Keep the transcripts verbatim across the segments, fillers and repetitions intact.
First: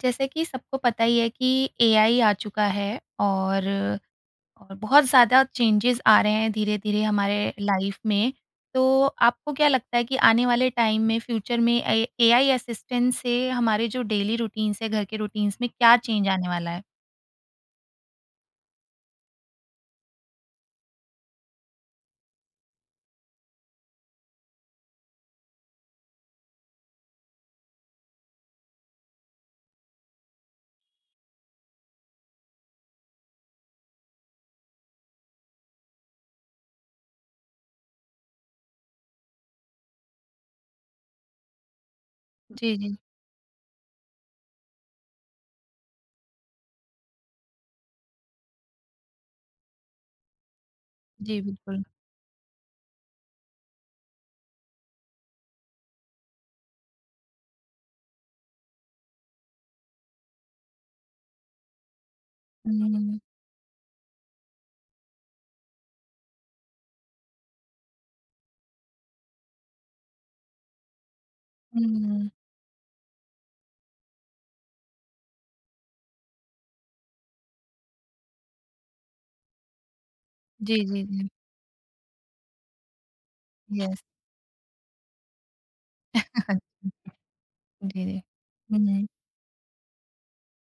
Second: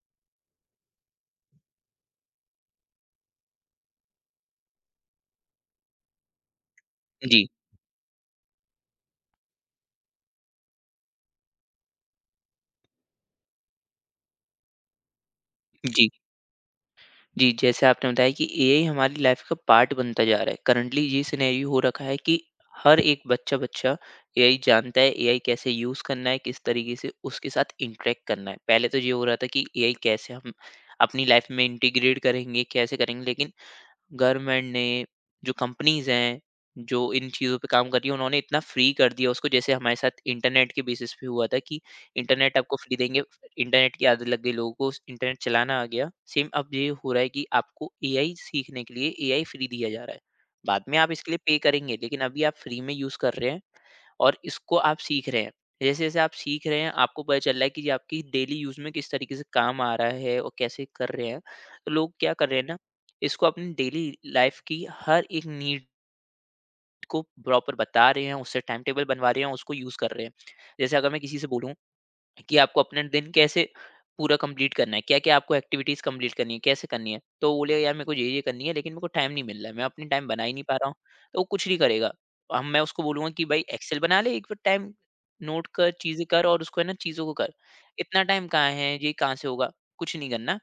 जैसे कि सबको पता ही है कि एआई आ चुका है और और बहुत ज़्यादा चेंजेस आ रहे हैं धीरे-धीरे हमारे जी, लाइफ में। तो आपको क्या लगता है कि आने वाले टाइम में फ्यूचर में ए एआई असिस्टेंट से हमारे जो डेली रूटीन्स है, घर के रूटीन्स में क्या जी, चेंज आने वाला है? जी, जैसे आपने बताया कि एआई हमारी लाइफ़ का पार्ट बनता जा रहा है। करंटली ये सिनेरियो हो रखा है कि हर एक बच्चा-बच्चा एआई जानता है, एआई कैसे यूज़ करना है, किस तरीके से उसके साथ इंटरैक्ट करना है। पहले तो ये हो रहा था कि एआई कैसे हम अपनी लाइफ़ में इंटीग्रेट करेंगे, कैसे करेंगे, लेकिन गवर्नमेंट ने, जो कंपनीज हैं, जो इन चीज़ों पे काम कर रही है, उन्होंने इतना फ्री कर दिया उसको जैसे हमारे साथ इंटरनेट के बेसिस पे हुआ था कि इंटरनेट आपको जी, फ्री जी। देंगे, इंटरनेट की आदत लग गई लोगों को, इंटरनेट चलाना आ गया। सेम अब ये हो रहा है कि आपको एआई सीखने के लिए एआई फ्री दिया जा रहा है। बाद में आप इसके लिए जी, पे बिल्कुल। करेंगे, लेकिन अभी आप फ्री में यूज़ कर रहे हैं। और इसको आप सीख रहे हैं। जैसे-जैसे आप सीख रहे हैं, आपको पता चल रहा है कि ये आपकी डेली यूज़ में किस तरीके से काम आ रहा है और कैसे कर रहे हैं। तो लोग क्या कर रहे हैं हुँ, ना, हुँ। इसको अपनी डेली लाइफ़ की हर एक नीड को प्रॉपर बता रहे हैं, उससे टाइम टेबल बनवा रहे हैं, उसको यूज़ कर रहे हैं। जैसे अगर मैं किसी से बोलूँ कि आपको अपना दिन कैसे पूरा कंप्लीट करना है, क्या-क्या आपको एक्टिविटीज़ कंप्लीट करनी है, कैसे करनी है? तो वो बोलेगा यार मेरे को ये-ये करनी है लेकिन मेरे को टाइम नहीं मिल रहा है, मैं अपनी टाइम बना ही नहीं पा जी, रहा हूँ। जी, जी। तो वो कुछ नहीं करेगा। अब मैं उसको बोलूँगा कि भाई एक्सेल यस। बना ले एक बार टाइम नोट कर, चीज़ें कर और उसको है ना चीज़ों को कर। जी, जी। इतना टाइम कहाँ है, हुँ, ये कहाँ से होगा? कुछ नहीं करना।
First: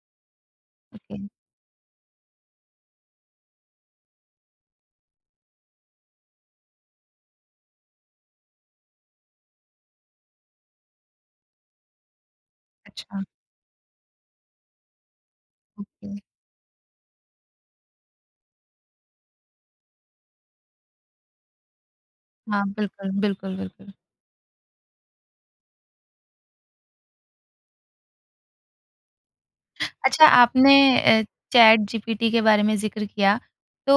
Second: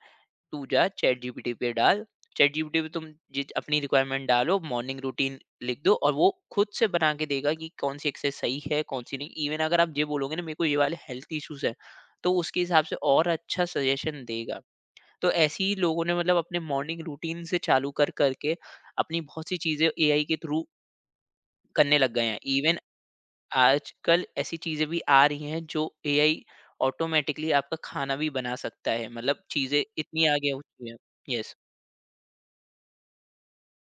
तू जा ओके। चैट जीपीटी पे डाल। चैट जीपीटी पे तुम जित अपनी रिक्वायरमेंट डालो मॉर्निंग रूटीन लिख दो और वो खुद से बना के देगा कि कौन सी एक्सरसाइज सही है कौन सी नहीं। इवन अगर आप ये बोलोगे ना मेरे को ये वाले हेल्थ इश्यूज है तो उसके हिसाब से अच्छा, और अच्छा सजेशन देगा। तो ऐसे ही लोगों ओके। ने मतलब अपने मॉर्निंग रूटीन से चालू कर करके अपनी बहुत सी चीजें एआई के थ्रू करने लग गए हैं। हाँ, इवन बिल्कुल, बिल्कुल, बिल्कुल। आजकल ऐसी चीजें भी आ रही हैं जो एआई ऑटोमेटिकली आपका खाना भी बना सकता है, मतलब चीजें अच्छा इतनी आगे हो आपने चुकी हैं। अ, यस। चैट जीपीटी के बारे में ज़िक्र किया, तो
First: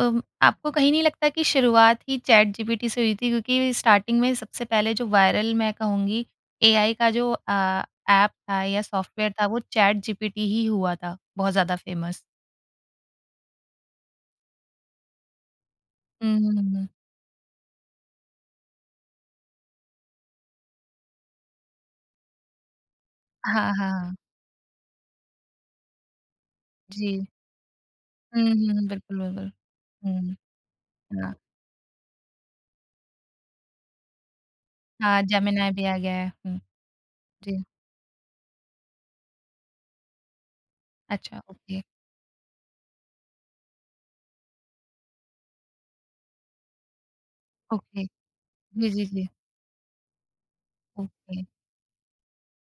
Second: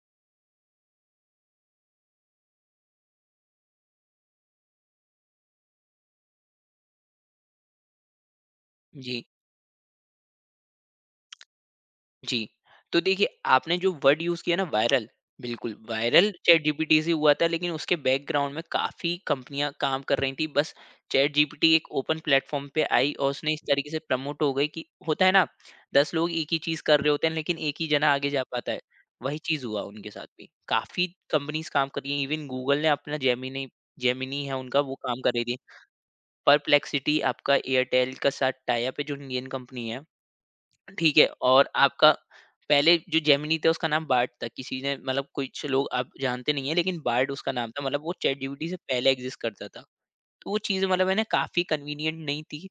अम, आपको कहीं नहीं लगता कि शुरुआत ही चैट जीपीटी से हुई थी? क्योंकि स्टार्टिंग में सबसे पहले जो वायरल मैं कहूँगी एआई का जो अ, ऐप था या जी, सॉफ्टवेयर था वो चैट जीपीटी ही हुआ था, बहुत ज़्यादा फेमस। जी। तो देखिए, आपने जो वर्ड यूज़ किया ना वायरल, बिल्कुल वायरल हुँ, हुँ, हुँ। चैटजीपीटी से हुआ था लेकिन उसके बैकग्राउंड में काफ़ी कंपनियाँ काम कर रही थी। बस चैटजीपीटी एक ओपन प्लेटफ़ॉर्म पे आई और उसने हाँ, इस हाँ। तरीके से हाँ, प्रमोट हो गई कि होता है ना, दस लोग एक ही चीज़ कर जी। रहे होते हैं लेकिन एक ही जना आगे जा हुँ, पाता हुँ, है। हुँ। बिल्कुल, वही बिल्कुल। चीज़ हुआ उनके साथ हुँ, भी। काफ़ी हाँ। कंपनीज़ काम कर रही हैं, इवन गूगल ने अपना जेमिनी, जेमिनी है उनका, वो काम हाँ, कर रही थी। जेमिनी भी आ गया है। हुँ, परप्लेक्सिटी आपका जी। एयरटेल का साथ टाई अप है जो इंडियन कंपनी है। ठीक है। अच्छा और ओके, आपका पहले जो जेमिनी था उसका नाम बार्ट था। किसी ने मतलब कुछ लोग आप जानते नहीं है लेकिन बार्ट उसका नाम था, मतलब ओके। वो चैट जीपीटी से जी, जी, पहले जी। एग्जिस्ट करता था। तो वो चीज़ मतलब है ना ओके। काफ़ी कन्वीनियंट नहीं थी,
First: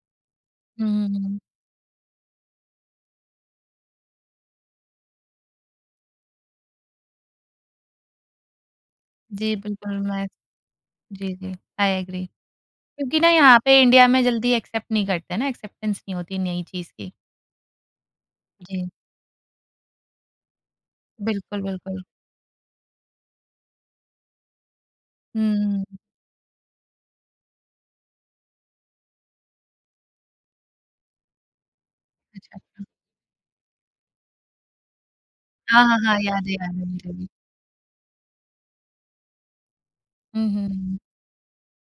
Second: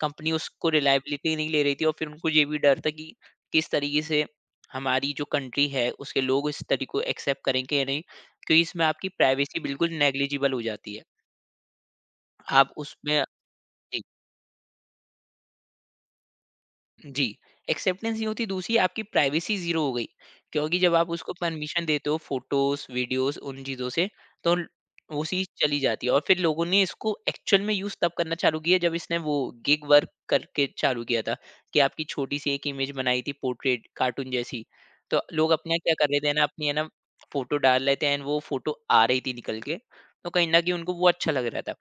कंपनी उसको हुँ, हुँ, रिलायबिलिटी हुँ। नहीं ले रही थी और फिर उनको ये भी डर था कि किस तरीके से हमारी जो कंट्री है उसके लोग इस तरीके को एक्सेप्ट करेंगे या नहीं, क्योंकि इसमें आपकी जी, प्राइवेसी बिल्कुल बिल्कुल मैं नेग्लिजिबल हो जाती है। जी, जी। I agree. आप क्योंकि उसमें, ना यहाँ पे इंडिया में जल्दी एक्सेप्ट नहीं करते ना, एक्सेप्टेंस नहीं होती नई चीज़ की। जी, एक्सेप्टेंस नहीं होती, दूसरी जी, आपकी प्राइवेसी जीरो हो गई क्योंकि जब आप उसको बिल्कुल, परमिशन बिल्कुल। देते हो फोटोज वीडियोस उन चीजों से, तो ल- वो चीज चली हुँ, जाती है। और फिर लोगों ने इसको एक्चुअल में यूज तब करना चालू किया जब इसने वो गिग वर्क करके चालू किया था कि आपकी छोटी सी अच्छा, एक अच्छा। इमेज बनाई थी पोर्ट्रेट कार्टून जैसी। तो लोग अपने हाँ, क्या हाँ, कर हाँ, रहे थे ना याद है, अपनी है याद है ना मुझे भी। फोटो डाल लेते हैं and वो फोटो आ रही थी निकल के, तो कहीं हुँ, ना हुँ, कहीं उनको हुँ। वो अच्छा लग रहा था।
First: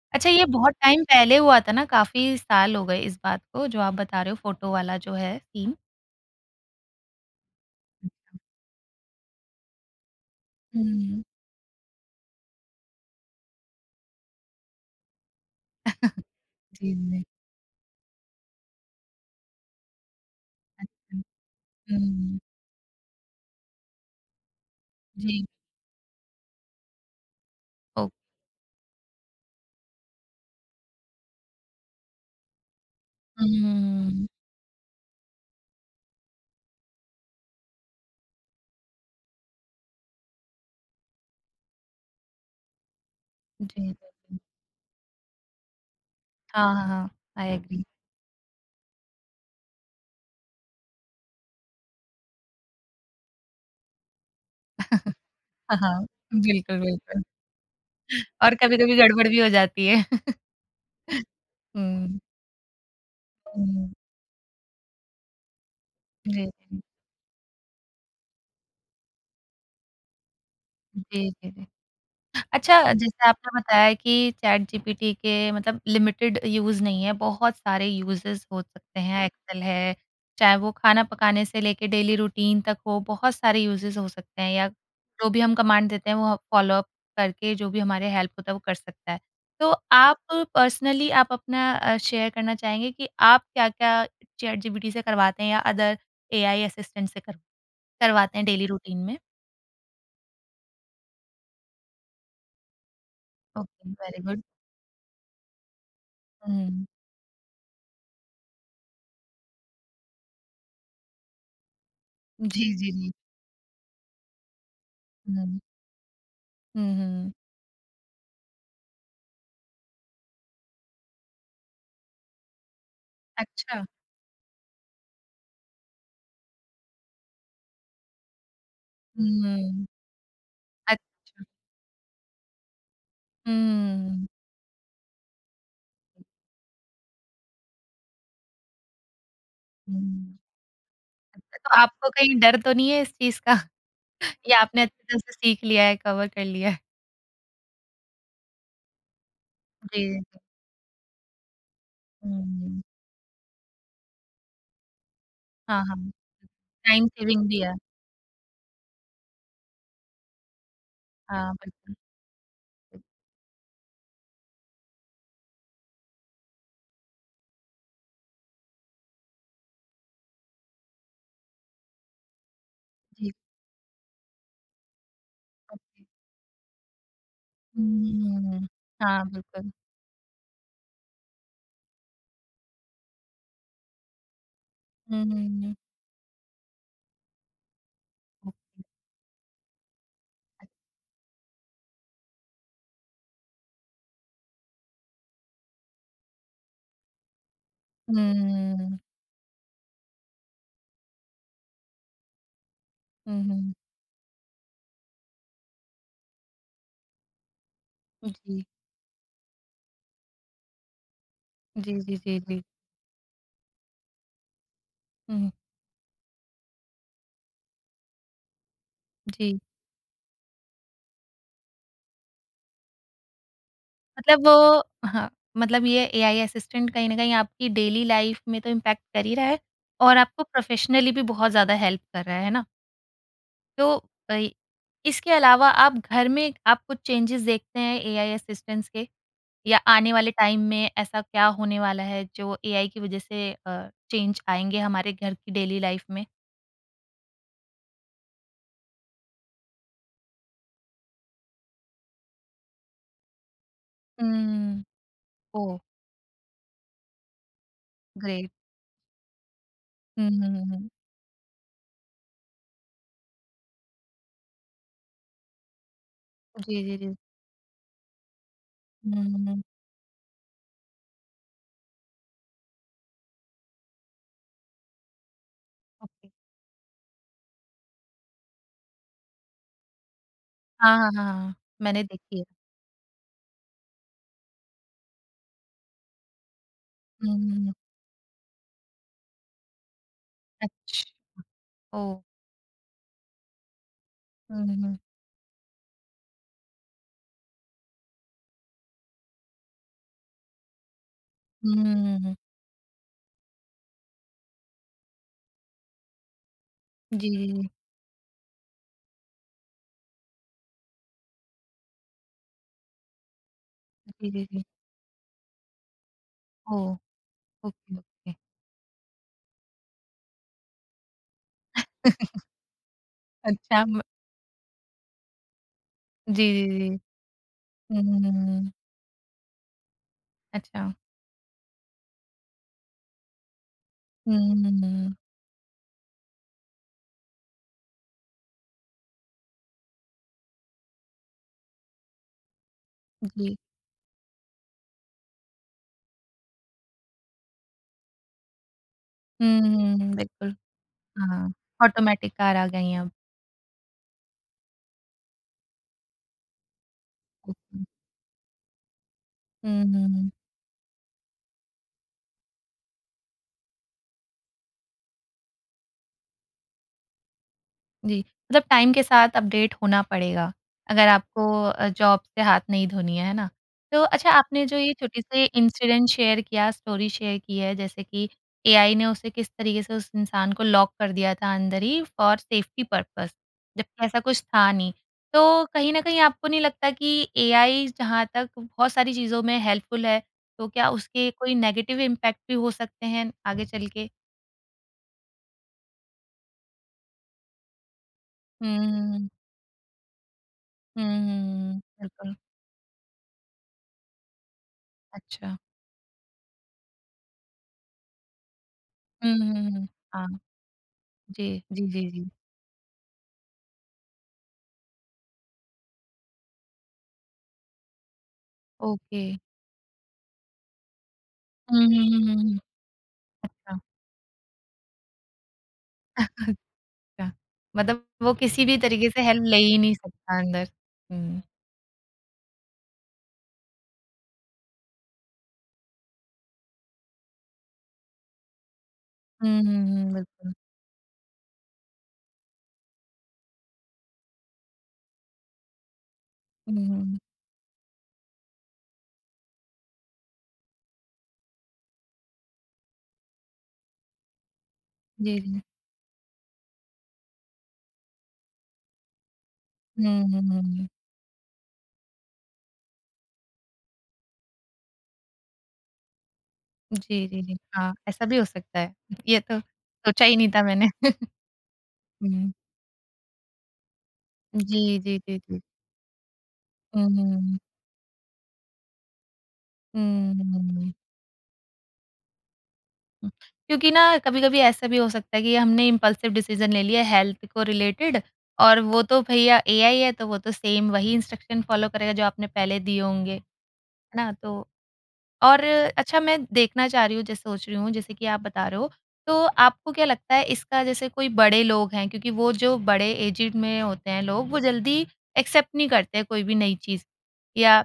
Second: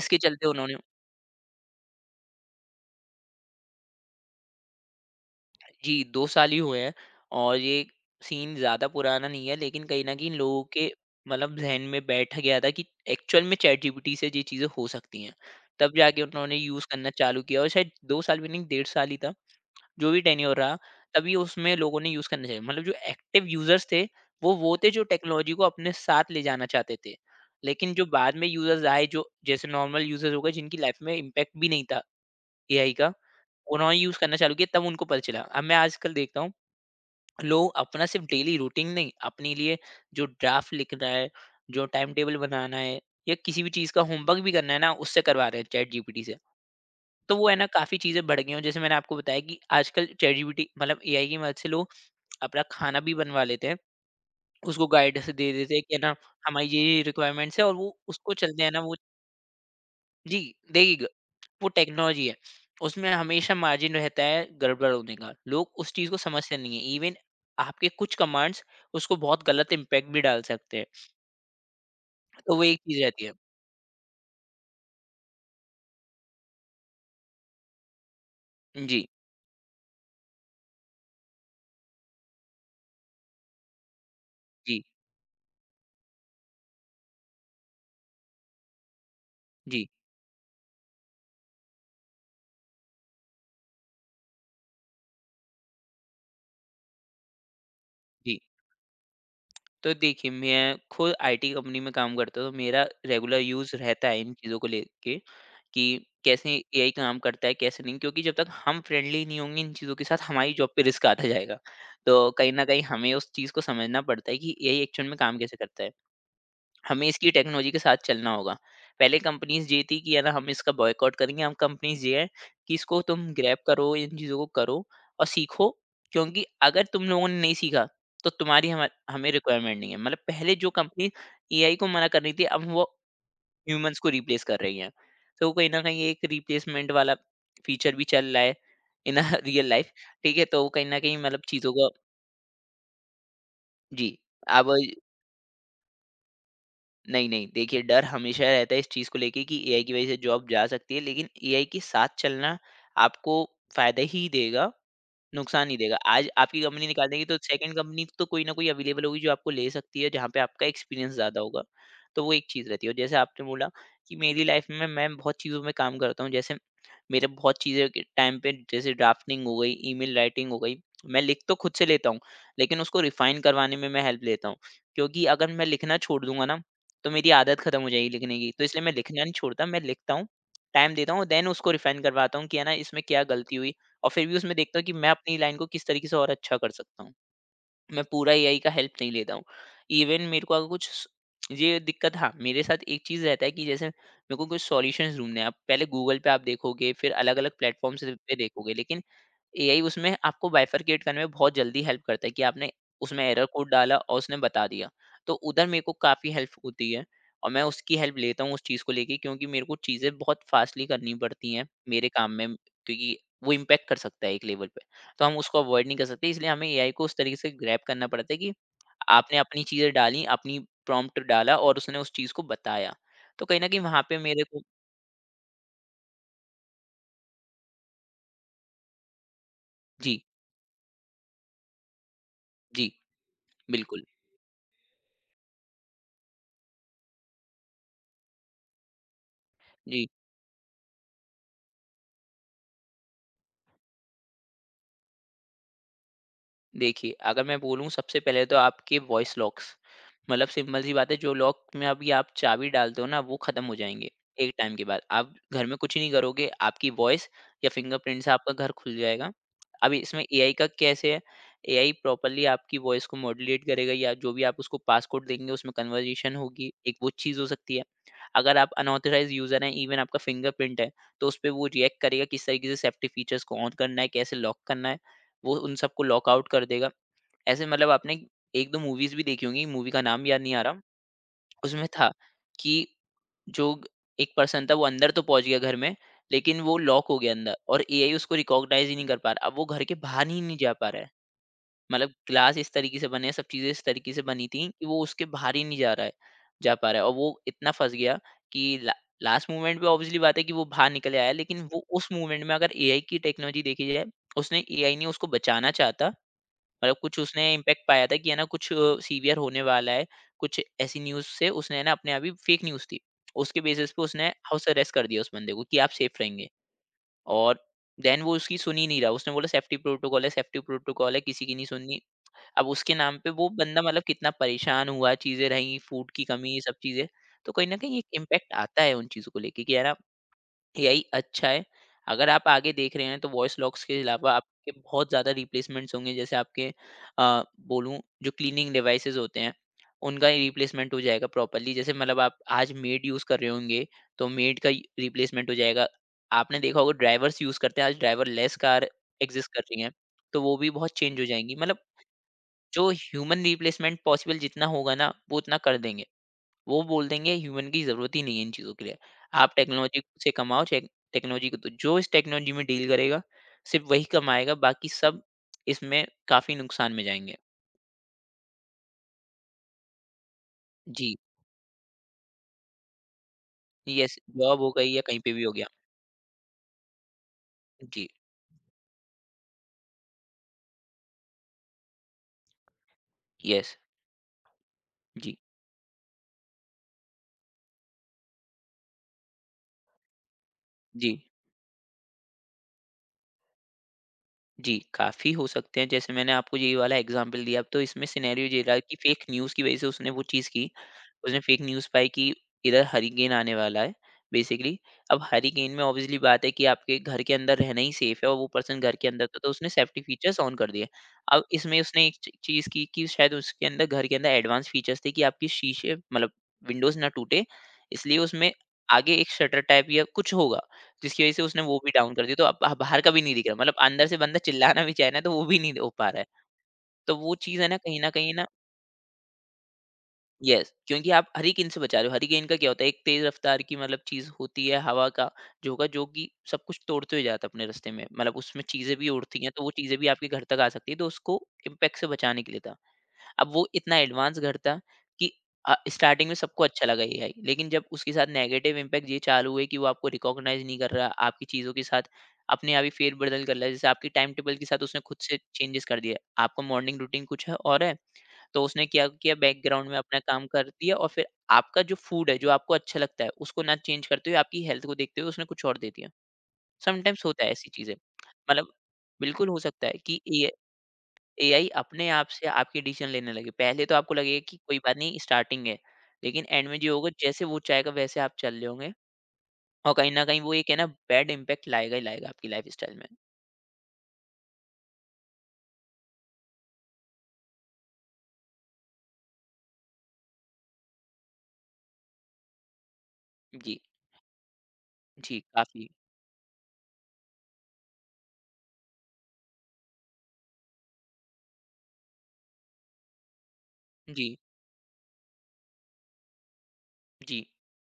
इसके अच्छा ये चलते उन्होंने, बहुत टाइम पहले हुआ था ना, काफ़ी साल हो गए इस बात को जो आप बता रहे हो फ़ोटो वाला जो है सीन। जी, दो साल ही हुए हैं और ये सीन ज़्यादा पुराना नहीं है, लेकिन कहीं न कहीं लोगों के हुँ। मतलब ज़हन में बैठ गया था कि एक्चुअल में चैटजीपीटी से ये चीज़ें हो सकती हैं। तब जाके उन्होंने यूज़ जी, करना जी। चालू किया और शायद दो साल भी नहीं, डेढ़ साल ही था, जो भी टेन्योर रहा, अच्छा। तभी उसमें लोगों ने यूज़ हुँ, करना चाहिए। मतलब जो एक्टिव यूज़र्स थे, वो वो थे जो जी, टेक्नोलॉजी को अपने साथ ले जाना चाहते थे। लेकिन ओ जो बाद में यूज़र्स आए, जो जैसे नॉर्मल यूज़र्स हो गए, जिनकी लाइफ़ में इम्पैक्ट भी नहीं था एआई का, उन्होंने यूज़ हुँ, करना चालू किया, तब उनको पता चला। अब मैं आजकल देखता हूँ लोग अपना सिर्फ डेली रूटीन नहीं, अपने लिए जो ड्राफ्ट लिखना है, जो टाइम टेबल बनाना है, या किसी भी जी, चीज का बिल्कुल। होमवर्क भी करना है ना, उससे करवा रहे हैं, चैट जीपीटी से। हाँ, हाँ, हाँ, तो वो आई है ना एग्री। काफी चीजें बढ़ गई हैं। जैसे मैंने आपको बताया कि आजकल चैट जीपीटी मतलब एआई की मदद से लोग अपना खाना भी बनवा लेते हैं, उसको गाइडेंस दे देते हाँ, हैं कि है हाँ, ना हमारी बिल्कुल, ये बिल्कुल। रिक्वायरमेंट्स है और वो उसको और चलते हैं ना वो, कभी-कभी गड़बड़ भी हो जाती है। जी, देगी। वो हुँ, टेक्नोलॉजी है। उसमें हमेशा हुँ, मार्जिन रहता है गड़बड़ होने का। लोग उस चीज़ को जी, समझते नहीं जी। हैं। इवन आपके कुछ कमांड्स उसको बहुत गलत इम्पैक्ट भी डाल सकते हैं। जी, जी, जी। तो वो एक अच्छा चीज़ रहती जैसे है। आपने बताया कि चैट जीपीटी के मतलब लिमिटेड यूज़ नहीं है, बहुत सारे यूज़ेज़ हो सकते जी, हैं, एक्सेल है, चाहे वो खाना पकाने से लेके डेली रूटीन तक हो, बहुत सारे यूज़ेज़ हो सकते हैं या जी, जो भी हम कमांड देते हैं वो फॉलो अप करके जो भी हमारे हेल्प होता है वो कर सकता है। तो जी, आप पर्सनली आप अपना अ, शेयर करना चाहेंगे कि आप क्या-क्या चैट जीपीटी से करवाते हैं या अदर एआई असिस्टेंट से कर करवाते जी। हैं डेली रूटीन में? तो देखिए मैं खुद आईटी कंपनी में काम करता हूँ, तो मेरा रेगुलर यूज़ ओके, रहता है वेरी इन गुड। चीज़ों को लेके कि कैसे हुँ। एआई काम करता है, कैसे नहीं, क्योंकि जब तक हम फ्रेंडली नहीं होंगे इन चीज़ों के साथ हमारी जॉब पे रिस्क आता जाएगा। तो कहीं जी, न कहीं जी, जी। हमें उस चीज़ को समझना पड़ता है कि एआई एक्चुअल में काम कैसे हुँ, करता है। हुँ, हमें इसकी हुँ। टेक्नोलॉजी के साथ चलना होगा। पहले कंपनीज़ ये थी कि है ना हम इसका बॉयकॉट करेंगे, हम, कंपनीज़ ये है कि इसको तुम ग्रैब अच्छा। करो, इन चीज़ों को करो और सीखो, क्योंकि अगर तुम लोगों ने नहीं सीखा तो तुम्हारी, हमा हमें रिक्वायरमेंट हुँ, नहीं है। मतलब पहले जो कंपनी अच्छा। एआई को मना कर रही थी अब वो ह्यूमन्स हुँ, को हुँ। रिप्लेस कर रही हैं। तो कहीं न कहीं एक रिप्लेसमेंट वाला फीचर भी चल रहा है इन अ रियल लाइफ ठीक है? तो कहीं न कहीं मतलब अच्छा, चीज़ों तो को, आपको कहीं डर तो नहीं है इस चीज़ का? जी, या अब आपने अच्छी तरह से सीख लिया है, कवर कर लिया है? नहीं, नहीं। देखिए, डर हमेशा रहता है इस चीज़ को लेके कि एआई की जी, वज़ह से जी। जॉब जा सकती है, लेकिन एआई के साथ चलना हुँ। आपको फ़ायदा ही देगा, नुकसान नहीं हाँ, देगा। हाँ। आज आपकी कंपनी निकाल टाइम देगी तो सेविंग भी है। सेकंड कंपनी तो कोई ना कोई अवेलेबल होगी जो आपको ले सकती है, जहाँ पे आपका एक्सपीरियंस ज़्यादा हाँ, होगा। बिल्कुल। तो वो एक चीज़ रहती है। और जैसे आपने बोला कि मेरी लाइफ़ में मैं बहुत चीज़ों में काम करता हूँ। जैसे मेरे बहुत चीज़ें के टाइम पे, जैसे ड्राफ्टिंग हो गई, ईमेल राइटिंग हो गई। मैं लिख तो खुद से लेता हूँ, लेकिन उसको जी, रिफाइन करवाने में मैं हेल्प लेता हूँ। क्योंकि अगर मैं लिखना ओके। छोड़ दूँगा ना, तो मेरी आदत खत्म हो जाएगी लिखने की। तो हुँ। इसलिए मैं लिखना हाँ, नहीं छोड़ता, बिल्कुल। मैं लिखता हूँ, टाइम देता हूँ, देन उसको रिफाइन करवाता हूँ कि है ना इसमें क्या गलती हुई। और फिर भी उसमें देखता हूँ कि मैं हुँ, अपनी हुँ, लाइन को हुँ। किस तरीके से और अच्छा कर सकता हूँ। मैं पूरा एआई का हेल्प नहीं लेता हूँ। इवन मेरे को अगर कुछ स ये दिक्कत, हाँ, मेरे साथ एक चीज़ रहता है कि जैसे मेरे को कुछ सॉल्यूशंस ढूँढने हैं। आप पहले गूगल पे आप देखोगे, फिर अलग-अलग प्लेटफ़ॉर्म्स हुँ, पे देखोगे, हुँ, हुँ। लेकिन एआई उसमें आपको बाइफरकेट करने में बहुत जल्दी हेल्प करता है कि आपने उसमें हुँ, एरर कोड हुँ। डाला और उसने बता दिया। तो उधर मेरे को काफ़ी हेल्प होती है और मैं उसकी हेल्प लेता हूँ उस जी। चीज़ को लेके, क्योंकि मेरे को चीज़ें बहुत फ़ास्टली करनी पड़ती हैं जी, मेरे जी, काम जी, में, जी। क्योंकि वो इम्पैक्ट कर सकता है एक लेवल पे। तो हम हुँ, उसको अवॉइड नहीं कर सकते, इसलिए हमें एआई को उस तरीके से ग्रैब करना पड़ता है कि आपने जी। अपनी चीज़ें डाली, अपनी प्रॉम्प्ट डाला और उसने उस चीज़ को बताया। तो कहीं न कहीं वहाँ पे मेरे मतलब को, वो हाँ, मतलब ये एआई असिस्टेंट कहीं न कहीं आपकी डेली लाइफ़ में तो इम्पैक्ट कर ही रहा है और जी, आपको प्रोफ़ेशनली भी बहुत ज़्यादा हेल्प कर रहा है, है ना? जी, तो बिल्कुल। अ, इसके अलावा आप घर में आप कुछ चेंजेज़ देखते हैं एआई असिस्टेंट्स के? या जी। आने वाले टाइम में ऐसा क्या होने वाला है जो एआई की वज़ह से अ, चेंज आएँगे हमारे घर की डेली लाइफ़ में? देखिए, अगर मैं बोलूँ सबसे पहले तो आपके वॉइस लॉक्स, मतलब सिंपल सी बात है, जो लॉक में अभी आप चाबी डालते हो ना वो ख़त्म हो जाएँगे, एक टाइम हुँ। के बाद। आप घर में ओह! कुछ नहीं करोगे, आपकी वॉइस या फिंगरप्रिंट से आपका ग्रेट। घर खुल जाएगा। अब इसमें हुँ, हुँ, एआई का हुँ, हुँ। कैसे है, एआई प्रॉपर्ली आपकी वॉइस को मॉड्यूलेट करेगा या जो भी आप उसको पासकोड देंगे उसमें कन्वर्सेशन होगी, जी, एक जी, वो जी। चीज़ हो सकती है। अगर आप हुँ, अनऑथराइज़्ड हुँ, हुँ। यूज़र हैं, इवन आपका फिंगरप्रिंट है, तो उसपे वो रिएक्ट करेगा किस तरीके से सेफ्टी फीचर्स को ऑन करना है, कैसे लॉक करना है। वो उन सबको ओके। लॉकआउट कर देगा। ऐसे मतलब आपने एक दो मूवीज़ भी देखी होंगी, मूवी का नाम याद नहीं आ रहा। हाँ, हाँ, हाँ, हाँ। उसमें मैंने था देखी है। कि जो ग एक पर्सन था, वो अंदर तो पहुँच गया घर में, लेकिन वो लॉक हो हुँ, गया हुँ, अंदर हुँ। और एआई उसको रिकॉग्नाइज़ ही नहीं कर पा रहा। अब वो घर के बाहर ही नहीं जा पा रहा अच्छ है। मतलब ओह! ग्लास इस तरीके से बने हैं, सब चीज़ें इस तरीके से बनी हुँ, थी कि हुँ। वो उसके बाहर ही नहीं जा रहा है जा पा रहा है, और वो इतना फँस गया कि ला लास्ट मोमेंट में ऑब्वियसली बात है कि वो बाहर निकल आया, लेकिन वो उस हुँ। मोमेंट में अगर एआई की टेक्नोलॉजी देखी जाए, उसने एआई ने उसको बचाना चाहा था। मतलब कुछ जी, जी, उसने जी। इम्पैक्ट पाया था कि है ना कुछ अ, सीवियर होने वाला है। कुछ ऐसी न्यूज़ से उसने, है ना, अपने आप ही फेक न्यूज़ थी। उसके बेसिस पे उसने जी, जी, जी। हाउस अरेस्ट कर दिया उस बंदे को कि आप सेफ रहेंगे, ओह! और ओके, देन वो ओके। उसकी सुन ही नहीं रहा। उसने बोला सेफ्टी प्रोटोकॉल है, सेफ्टी प्रोटोकॉल है, किसी की नहीं सुननी। अब उसके नाम पे वो बंदा अच्छा म मतलब कितना परेशान हुआ, चीज़ें रहीं, फूड की जी, कमी, ये सब जी, जी। चीज़ें। तो कहीं न कहीं हुँ, एक हुँ, हुँ, इम्पैक्ट हुँ। आता है उन चीज़ों को लेके कि, है ना, अच्छा। यही अच्छा है। अगर आप आगे देख रहे हैं तो वॉइस लॉक्स के अलावा हुँ, हुँ, आपके हुँ, बहुत हुँ। ज़्यादा रिप्लेसमेंट्स होंगे, जैसे आपके अ, बोलूँ, जो क्लीनिंग डिवाइसेज़ होते हैं, उनका ही रिप्लेसमेंट हो जाएगा प्रॉपर्ली। जैसे मतलब आप आज मेड यूज़ कर रहे जी। होंगे, तो मेड का ही रिप्लेसमेंट हो जाएगा। आपने देखा होगा ड्राइवर्स यूज़ करते हैं, आज ड्राइवरलेस कार एक्सिस्ट कर हुँ, रही हैं, हुँ, हुँ, तो बिल्कुल। वो भी बहुत चेंज हो हाँ, जाएँगी। मतलब ऑटोमेटिक कार आ जो गई हैं अब। ह्यूमन रिप्लेसमेंट पॉसिबल जितना होगा ना, वो उतना कर देंगे। वो बोल देंगे ह्यूमन की ज़रूरत ही नहीं है इन चीज़ों के लिए। आप हुँ, टेक्नोलॉजी हुँ, से हुँ। कमाओ, चेक टेक्नोलॉजी को दो। जो इस टेक्नोलॉजी में डील करेगा, सिर्फ़ वही कमाएगा, बाकी सब इसमें काफ़ी नुकसान में जाएँगे। जी, मतलब टाइम के साथ अपडेट होना पड़ेगा, अगर जी, आपको अ, जॉब से हाथ नहीं धोनी है, है ना? तो येस, अच्छा जॉब आपने हो जो गई ये या कहीं छोटे पे भी से हो गया। इंसिडेंट शेयर किया, स्टोरी शेयर की है जैसे जी, कि एआई ने उसे किस तरीके से उस इंसान को लॉक कर दिया था अंदर ही फॉर सेफ्टी पर्पस, येस, जबकि ऐसा कुछ था नहीं। जी, तो कहीं न कहीं आपको नहीं लगता कि एआई जहाँ तक बहुत सारी चीज़ों में हेल्पफुल है, तो क्या जी। उसके कोई नेगेटिव इम्पैक्ट भी हो सकते हैं आगे चल के? जी, काफ़ी हो सकते हैं। जैसे मैंने आपको ये वाला एग्ज़ाम्पल दिया, अब तो इसमें सिनेरियो ये हुँ, रहा कि हुँ, फ़ेक हुँ। न्यूज़ की वज़ह से उसने वो चीज़ की। हुँ, उसने फ़ेक हुँ, हुँ, न्यूज़ पाई कि बिल्कुल। इधर हरिकेन आने वाला है, बेसिकली। अब अच्छा। हरिकेन में ऑब्वियसली बात है कि आपके घर के अंदर रहना ही सेफ़ है, और वो पर्सन घर के अंदर हुँ, था, तो उसने हुँ, हुँ। सेफ्टी हाँ, फ़ीचर्स ऑन कर दिए। अब जी, इसमें जी, उसने जी, एक जी। ची चीज़ की कि शायद उसके अंदर, घर के अंदर, एडवांस फ़ीचर्स थे कि आपके शीशे मतलब विंडोज़ ना टूटे, इसलिए उसमें आगे ओके। एक शटर टाइप या कुछ होगा। जिसकी वज़ह से उसने वो हुँ, भी हुँ, डाउन हुँ, कर दी, हुँ, तो अब हुँ। अब बाहर का भी नहीं दिख रहा, मतलब अच्छा, अंदर से बंदा चिल्लाना भी चाहे ना, तो वो भी नहीं हो पा रहा है। तो अच्छा। वो चीज़ है ना, कहीं मतलब न वो कहीं ना, किसी भी तरीके से हेल्प ले ही नहीं सकता अंदर। येस, क्योंकि आप हुँ। हरिकेन से बचा रहे हो। हरिकेन का क्या होता है, एक तेज़ रफ़्तार की मतलब चीज़ होती है, हवा का झोंका, जो कि सब कुछ तोड़ते हुए जाता है अपने रास्ते में। मतलब उसमें चीज़ें भी उड़ती हैं, हुँ, तो वो हुँ, चीज़ें भी हुँ, आपके घर बिल्कुल। तक आ सकती हैं, तो उसको इम्पैक्ट से बचाने के लिए था। अब वो इतना एडवांस घर था कि अ, स्टार्टिंग में सबको अच्छा हुँ, लगा हुँ। एआई, लेकिन जब उसके साथ नेगेटिव इम्पैक्ट ये चालू हुए कि वो आपको रिकॉग्नाइज नहीं कर रहा, आपकी चीज़ों के साथ अपने आप ही फेरबदल कर रहा है। जैसे आपकी टाइम टेबल के साथ उसने खुद से जी, जी। चेंजेस कर दिया, आपका मॉर्निंग रूटीन कुछ है और है, तो उसने क्या किया, बैकग्राउंड में अपना हुँ, हुँ, काम हुँ, कर हुँ। दिया। और फिर आपका जो फूड है, जो आपको अच्छा लगता है, उसको ना चेंज करते हुए आपकी हेल्थ को देखते हुए उसने कुछ और दे दिया। समटाइम्स जी, जी, होता है जी। ऐसी चीज़ें। हाँ, ऐसा भी हो मतलब सकता है। ये बिल्कुल तो हो सकता है कि सोचा ही नहीं था मैंने। एआई अपने आप से हुँ। आपके डिसीजन लेने लगे। पहले तो आपको लगेगा कि कोई बात जी, नहीं, जी, जी, जी। स्टार्टिंग है, लेकिन एंड में जो हुँ, होगा, हुँ, जैसे वो हुँ। चाहेगा वैसे आप चल रहे होंगे, और कहीं न हुँ, कहीं वो हुँ, एक, है ना, हुँ। बैड इम्पैक्ट लाएगा ही लाएगा आपकी लाइफ़स्टाइल में। हुँ, क्योंकि ना कभी-कभी ऐसा भी हो सकता है कि हमने इम्पल्सिव डिसीज़न ले लिया हेल्थ को रिलेटेड और वो तो भैया एआई है तो वो तो सेम वही इंस्ट्रक्शन फ़ॉलो करेगा जो आपने पहले दिए होंगे, है जी, ना? तो जी और काफ़ी। अच्छा मैं देखना चाह रही हूँ जैसे सोच रही हूँ जैसे कि आप बता रहे हो, तो आपको क्या लगता है इसका जैसे कोई बड़े लोग हैं क्योंकि वो जो बड़े एजिड में होते हैं जी, लोग वो जल्दी एक्सेप्ट नहीं करते हैं कोई भी नई चीज़ जी। या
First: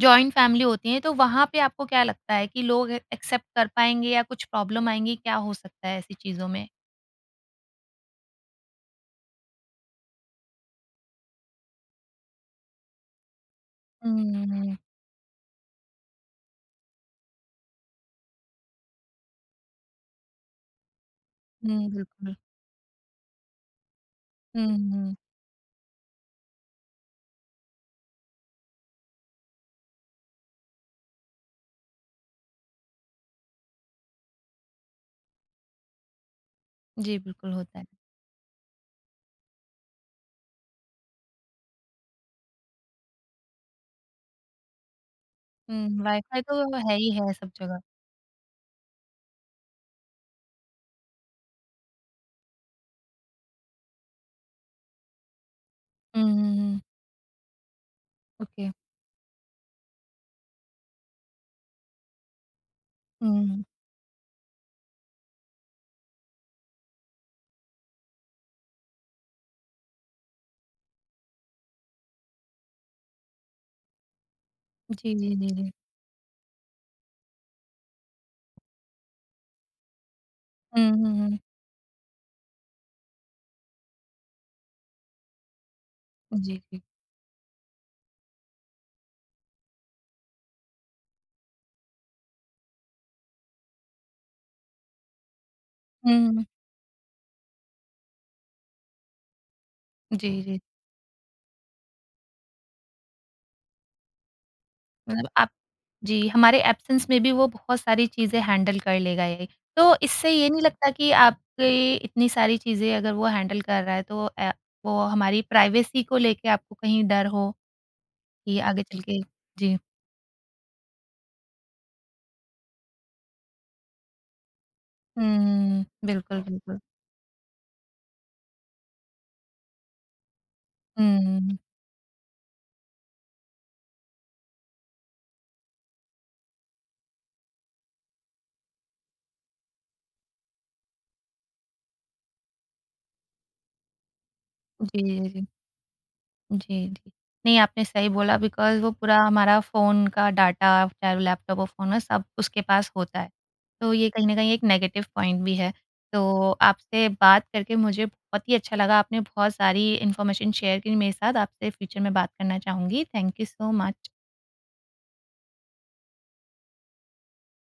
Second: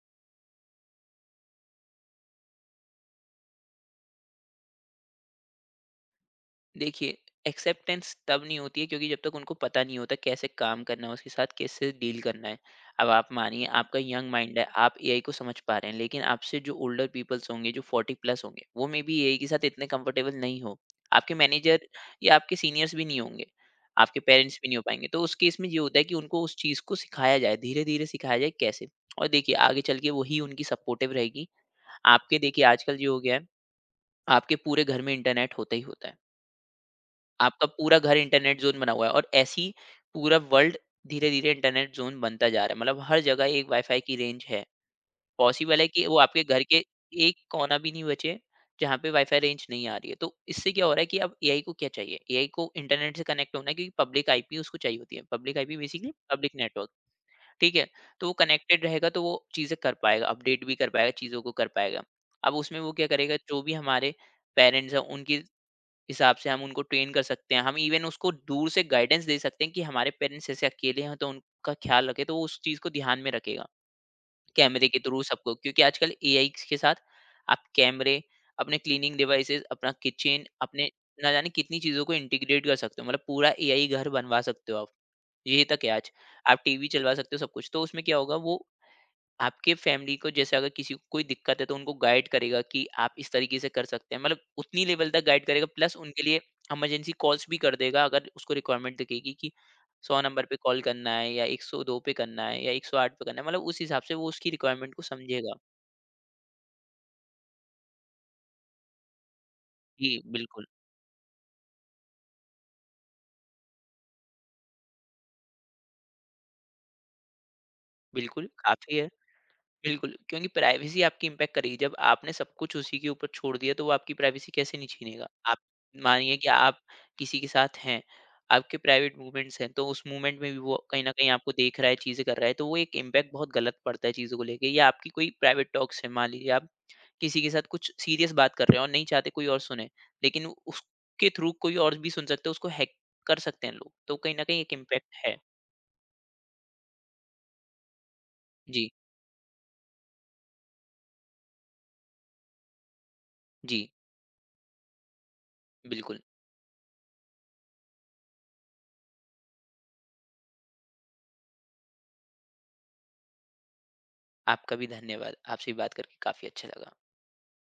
जॉइंट फैमिली होती है तो वहाँ पे आपको क्या लगता है कि लोग एक्सेप्ट कर पाएँगे या कुछ प्रॉब्लम आएँगी? क्या हो सकता है ऐसी चीज़ों में? देखिए, एक्सेप्टेंस तब नहीं होती है, क्योंकि जब तक उनको पता नहीं होता कैसे काम करना है, उसके साथ कैसे डील करना है। अब आप मानिए, आपका यंग माइंड है, हुँ, आप एआई को समझ पा रहे हैं, लेकिन आपसे जो ओल्डर पीपल्स होंगे, जो फोर्टी प्लस होंगे, वो मे बी एआई के साथ इतने कंफर्टेबल नहीं हो। आपके मैनेजर हुँ, या बिल्कुल। आपके सीनियर्स भी नहीं होंगे, आपके पेरेंट्स हुँ, भी नहीं हो पाएंगे। हुँ। तो उस केस में ये होता है कि उनको उस चीज़ को सिखाया जाए, धीरे धीरे सिखाया जाए कैसे। और देखिए, आगे चल के वही उनकी सपोर्टिव रहेगी। आपके, देखिए, आजकल ये हो गया है, आपके पूरे घर में इंटरनेट होता ही होता है, जी, बिल्कुल आपका होता है। पूरा घर इंटरनेट ज़ोन बना हुआ है। और ऐसे ही पूरा वर्ल्ड धीरे-धीरे इंटरनेट ज़ोन बनता जा रहा है। मतलब हर जगह एक वाईफ़ाई की रेंज है। पॉसिबल है हुँ, कि वो वाईफ़ाई आपके घर तो के है ही है एक सब कोना जगह। भी नहीं बचे, जहाँ पे वाईफ़ाई रेंज नहीं आ रही है। तो इससे क्या हो रहा है कि अब एआई को क्या चाहिए? एआई को इंटरनेट से कनेक्ट होना है, क्योंकि पब्लिक आईपी उसको चाहिए होती है। पब्लिक आईपी बेसिकली हुँ, पब्लिक हुँ, हुँ। नेटवर्क, ठीक है? तो वो ओके। कनेक्टेड रहेगा, तो वो चीज़ें कर पाएगा, अपडेट भी कर पाएगा, चीज़ों को कर पाएगा। अब उसमें वो क्या करेगा, हुँ, जो हुँ। भी हमारे पेरेंट्स हैं, उनकी हिसाब से हम उनको ट्रेन कर सकते हैं। हम इवन उसको दूर से गाइडेंस दे सकते हैं कि हमारे पेरेंट्स ऐसे अकेले हैं, तो उनका ख़्याल रखें, तो वो उस चीज़ को ध्यान में रखेगा। कैमरे के जी, थ्रू जी, जी, सबको, जी। क्योंकि आजकल एआई के साथ आप कैमरे, अपने क्लीनिंग डिवाइसेज़, अपना किचन, हुँ, अपने हुँ, ना हुँ। जाने कितनी चीज़ों को इंटीग्रेट कर सकते हो। मतलब पूरा एआई घर बनवा सकते हो आप। ये तक है आज। जी, आप जी। टीवी चलवा सकते हो, सब कुछ। तो उसमें क्या होगा, वो आपके फैमिली को, जैसे अगर किसी को कोई दिक्कत है तो उनको गाइड करेगा कि आप इस तरीके से कर सकते हैं। मतलब उतनी लेवल तक गाइड करेगा, प्लस उनके हुँ, लिए हुँ। इमरजेंसी कॉल्स भी कर देगा, अगर उसको रिक्वायरमेंट दिखेगी कि सौ जी, नंबर पे जी। कॉल करना है, या एक सौ दो पे करना है, या एक सौ आठ पे करना है। मतलब उस हिसाब से वो उसकी रिक्वायरमेंट को मतलब आप समझेगा। जी, हमारे एब्सेंस में भी वो बहुत सारी चीज़ें हैंडल कर लेगा ये। तो जी इससे ये नहीं बिल्कुल। लगता कि आपकी इतनी सारी चीज़ें अगर वो हैंडल कर रहा है तो अ, वो हमारी प्राइवेसी को लेके आपको कहीं डर हो बिल्कुल कि आगे काफी चल है। के जी। बिल्कुल, क्योंकि प्राइवेसी आपकी इम्पैक्ट करेगी। जब आपने सब कुछ उसी के ऊपर छोड़ दिया, तो वो आपकी प्राइवेसी कैसे नहीं छीनेगा? आप हुँ, मानिए बिल्कुल, कि आप बिल्कुल। किसी के साथ हैं, आपके प्राइवेट मूवमेंट्स हैं, तो उस मूवमेंट में भी वो कहीं न कहीं आपको हुँ, देख रहा है, चीज़ें कर रहा है, तो वो एक इम्पैक्ट बहुत गलत पड़ता है चीज़ों को लेके। या आपकी कोई प्राइवेट टॉक्स है, मान लीजिए आप किसी के साथ कुछ सीरियस बात कर रहे हो और नहीं चाहते कोई और सुने, लेकिन उसके थ्रू कोई और भी सुन सकता है, उसको हैक कर सकते हैं लोग, तो कहीं न कहीं एक जी, इम्पैक्ट जी, है। जी। जी, जी। नहीं, आपने सही बोला बिकॉज़ जी, वो पूरा हमारा फ़ोन का डाटा चाहे वो लैपटॉप हो, फ़ोन हो, सब उसके पास होता है। जी, तो ये कहीं न कहीं एक नेगेटिव पॉइंट भी है। बिल्कुल। तो आपसे बात करके मुझे बहुत ही अच्छा लगा। आपने बहुत सारी इन्फॉर्मेशन शेयर की मेरे साथ। आपसे फ्यूचर में बात करना चाहूँगी। Thank you so much. आपका भी धन्यवाद, आपसे भी बात करके काफी अच्छा लगा।